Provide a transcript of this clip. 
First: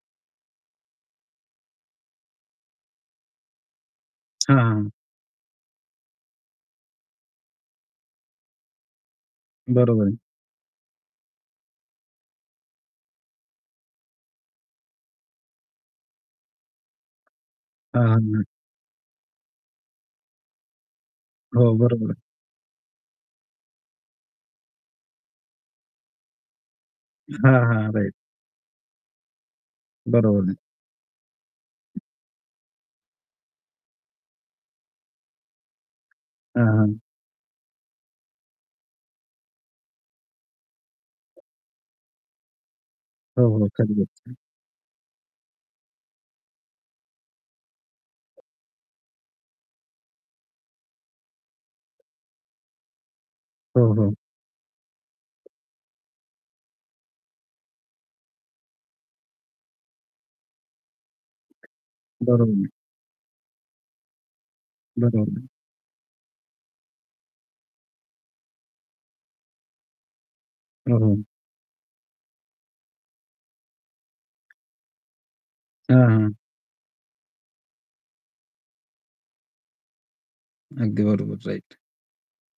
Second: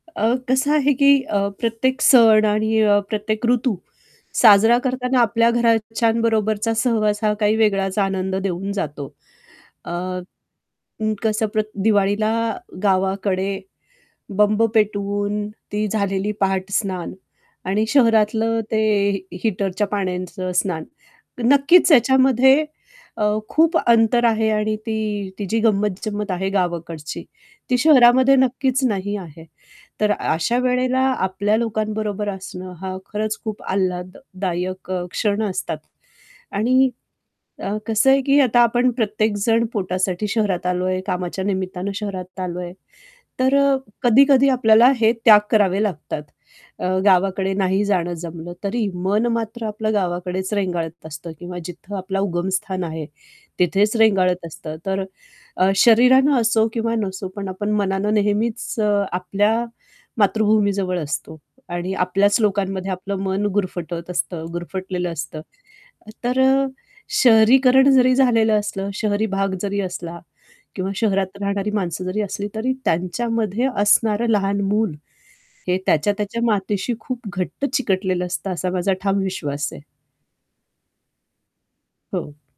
अ, कसं आहे की अ, प्रत्येक सण आणि प्रत्येक ऋतू साजरा हां. करताना आपल्या घरच्यांबरोबरचा सहवास हा काही वेगळाच आनंद देऊन जातो. अ, बरोबर आहे. कसं प्र दिवाळीला गावाकडे बंब पेटवून ती झालेली पहाटस्नान आणि हां, हां, हां. शहरातलं ते ही हीटरच्या पाण्याचं स्नान हो, नक्कीच बरोबर. त्याच्यामध्ये अ, खूप अंतर आहे आणि ती ती जी गंमत-जंमत आहे गावाकडची हां, ती हां. राइट. शहरामध्ये नक्कीच नाही आहे, तर बरोबर आहे. अशा वेळेला आपल्या लोकांबरोबर असणं, हा खरंच खूप आल्हाददायक अ, क्षण असतात हां, आणि हां. अ, कसं आहे, की आता आपण प्रत्येकजण पोटासाठी शहरात आलो आहे, कामाच्या निमित्तानं शहरात आलो आहे, हो, तर हो. अ, [unintelligible] कधी-कधी आपल्याला हे त्याग करावे लागतात. अ, गावाकडे नाही जाणं जमलं तरी मन मात्र आपलं गावाकडेच रेंगाळत असतं किंवा जिथं आपलं उगमस्थान आहे हो, तिथेच हो. रेंगाळत असतं. तर अ, शरीरानं असो किंवा नसो, पण आपण मनानं नेहमीच अ, आपल्या मातृभूमीजवळ असतो आणि आपल्याच [unintelligible] लोकांमध्ये आपलं मन गुरफटत असतं गुरफटलेलं असतं. बरोबर [unintelligible] तर अ, शहरीकरण जरी झालेलं असलं, शहरी भाग जरी असला किंवा हो, हो. शहरात राहणारी माणसं जरी असली, तरी त्यांच्यामध्ये असणारं लहान मूल हे हां, हां. त्याच्या-त्याच्या मातेशी खूप घट्ट चिकटलेलं असतं, असा माझा ठाम विश्वास आहे. अगदी बरोबर. राइट. हो.